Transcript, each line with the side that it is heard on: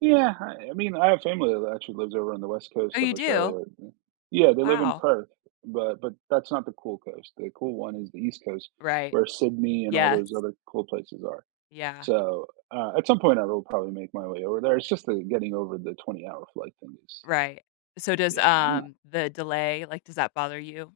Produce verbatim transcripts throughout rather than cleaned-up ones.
right: Yeah, I I mean, I have family that actually lives over on the west
left: Oh,
right: coast
left: you
right: of
left: do?
right: Australia. Yeah,
left: Oh,
right: they live in
left: wow.
right: Perth, but but that's not the cool coast. The cool one is the east coast,
left: Right.
right: where Sydney and all those
left: Yes.
right: other cool places are.
left: Yeah.
right: So, uh, at some point I will probably make my way over there. It's just, uh, getting over the twenty hour flight thing is
left: Right, so does,
right: Yeah, I'm not
left: um, the delay, like, does that bother you?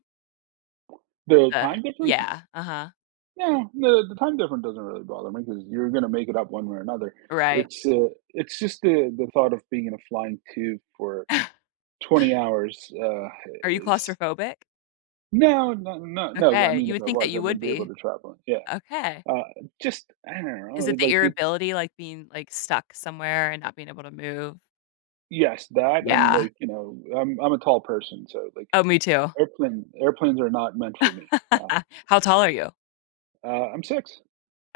right: The
left: Uh,
right: time difference?
left: yeah, uh-huh.
right: Yeah, the the time difference doesn't really bother me 'cause you're gonna make it up one way or another.
left: Right.
right: It's uh, it's just the the thought of being in a flying tube for twenty hours, uh,
left: Are you
right: is
left: claustrophobic?
right: No, no, no, no, I
left: Okay,
right: mean,
left: you
right: if
left: would
right: I
left: think that
right: was, I
left: you would
right: wouldn't be able
left: be.
right: to travel. Yeah.
left: Okay.
right: Uh, just, I don't
left: Is
right: know,
left: it the
right: like it
left: irrability, like, being, like, stuck somewhere and not being able to move?
right: Yes, that and
left: Yeah.
right: like, you know, I'm I'm a tall person, so like,
left: Oh, me too.
right: airplane airplanes are not meant for me, yeah.
left: How tall are you?
right: Uh, I'm six.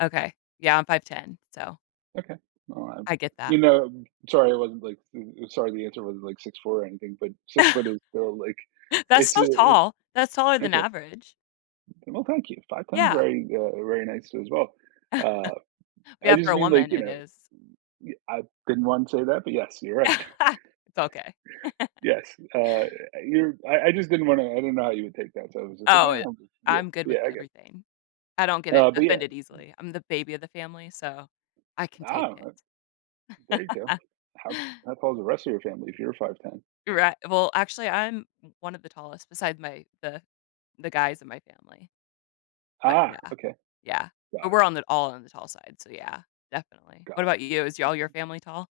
left: Okay, yeah, I'm five ten, so
right: Okay, well, uh,
left: I get that.
right: you know, sorry, I wasn't like, sorry, the answer wasn't like six four or anything, but six foot is still, like,
left: That's
right: it's
left: so
right: a, eh
left: tall. That's taller than
right: Okay.
left: average.
right: Well, thank you. five ten is
left: Yeah.
right: very, uh, very nice as well. Uh, I
left: Yeah, for
right: just
left: a
right: mean like,
left: woman,
right: you
left: it
right: know,
left: is.
right: y I didn't want to say that, but yes, you're right.
left: It's okay.
right: Yes, uh, you're I I just didn't wanna I didn't know how you would take that, so I was just like,
left: Oh, i
right: yeah, yeah,
left: I'm good with
right: yeah, I get
left: everything. I don't get, eh,
right: Uh, but yeah.
left: offended
right: M
left: easily. I'm the baby of the family, so I can take
right: Oh,
left: it.
right: o there you go. How how tall is the rest of your family if you're five ten?
left: Righ well, actually, I'm m one of the tallest besides my the the guys in my family. But
right: Ah,
left: yeah,
right: okay.
left: yeah. But
right: Got it.
left: we're on the all on the tall side, so yeah, definitely. What
right: Got
left: about you? Is all your family tall?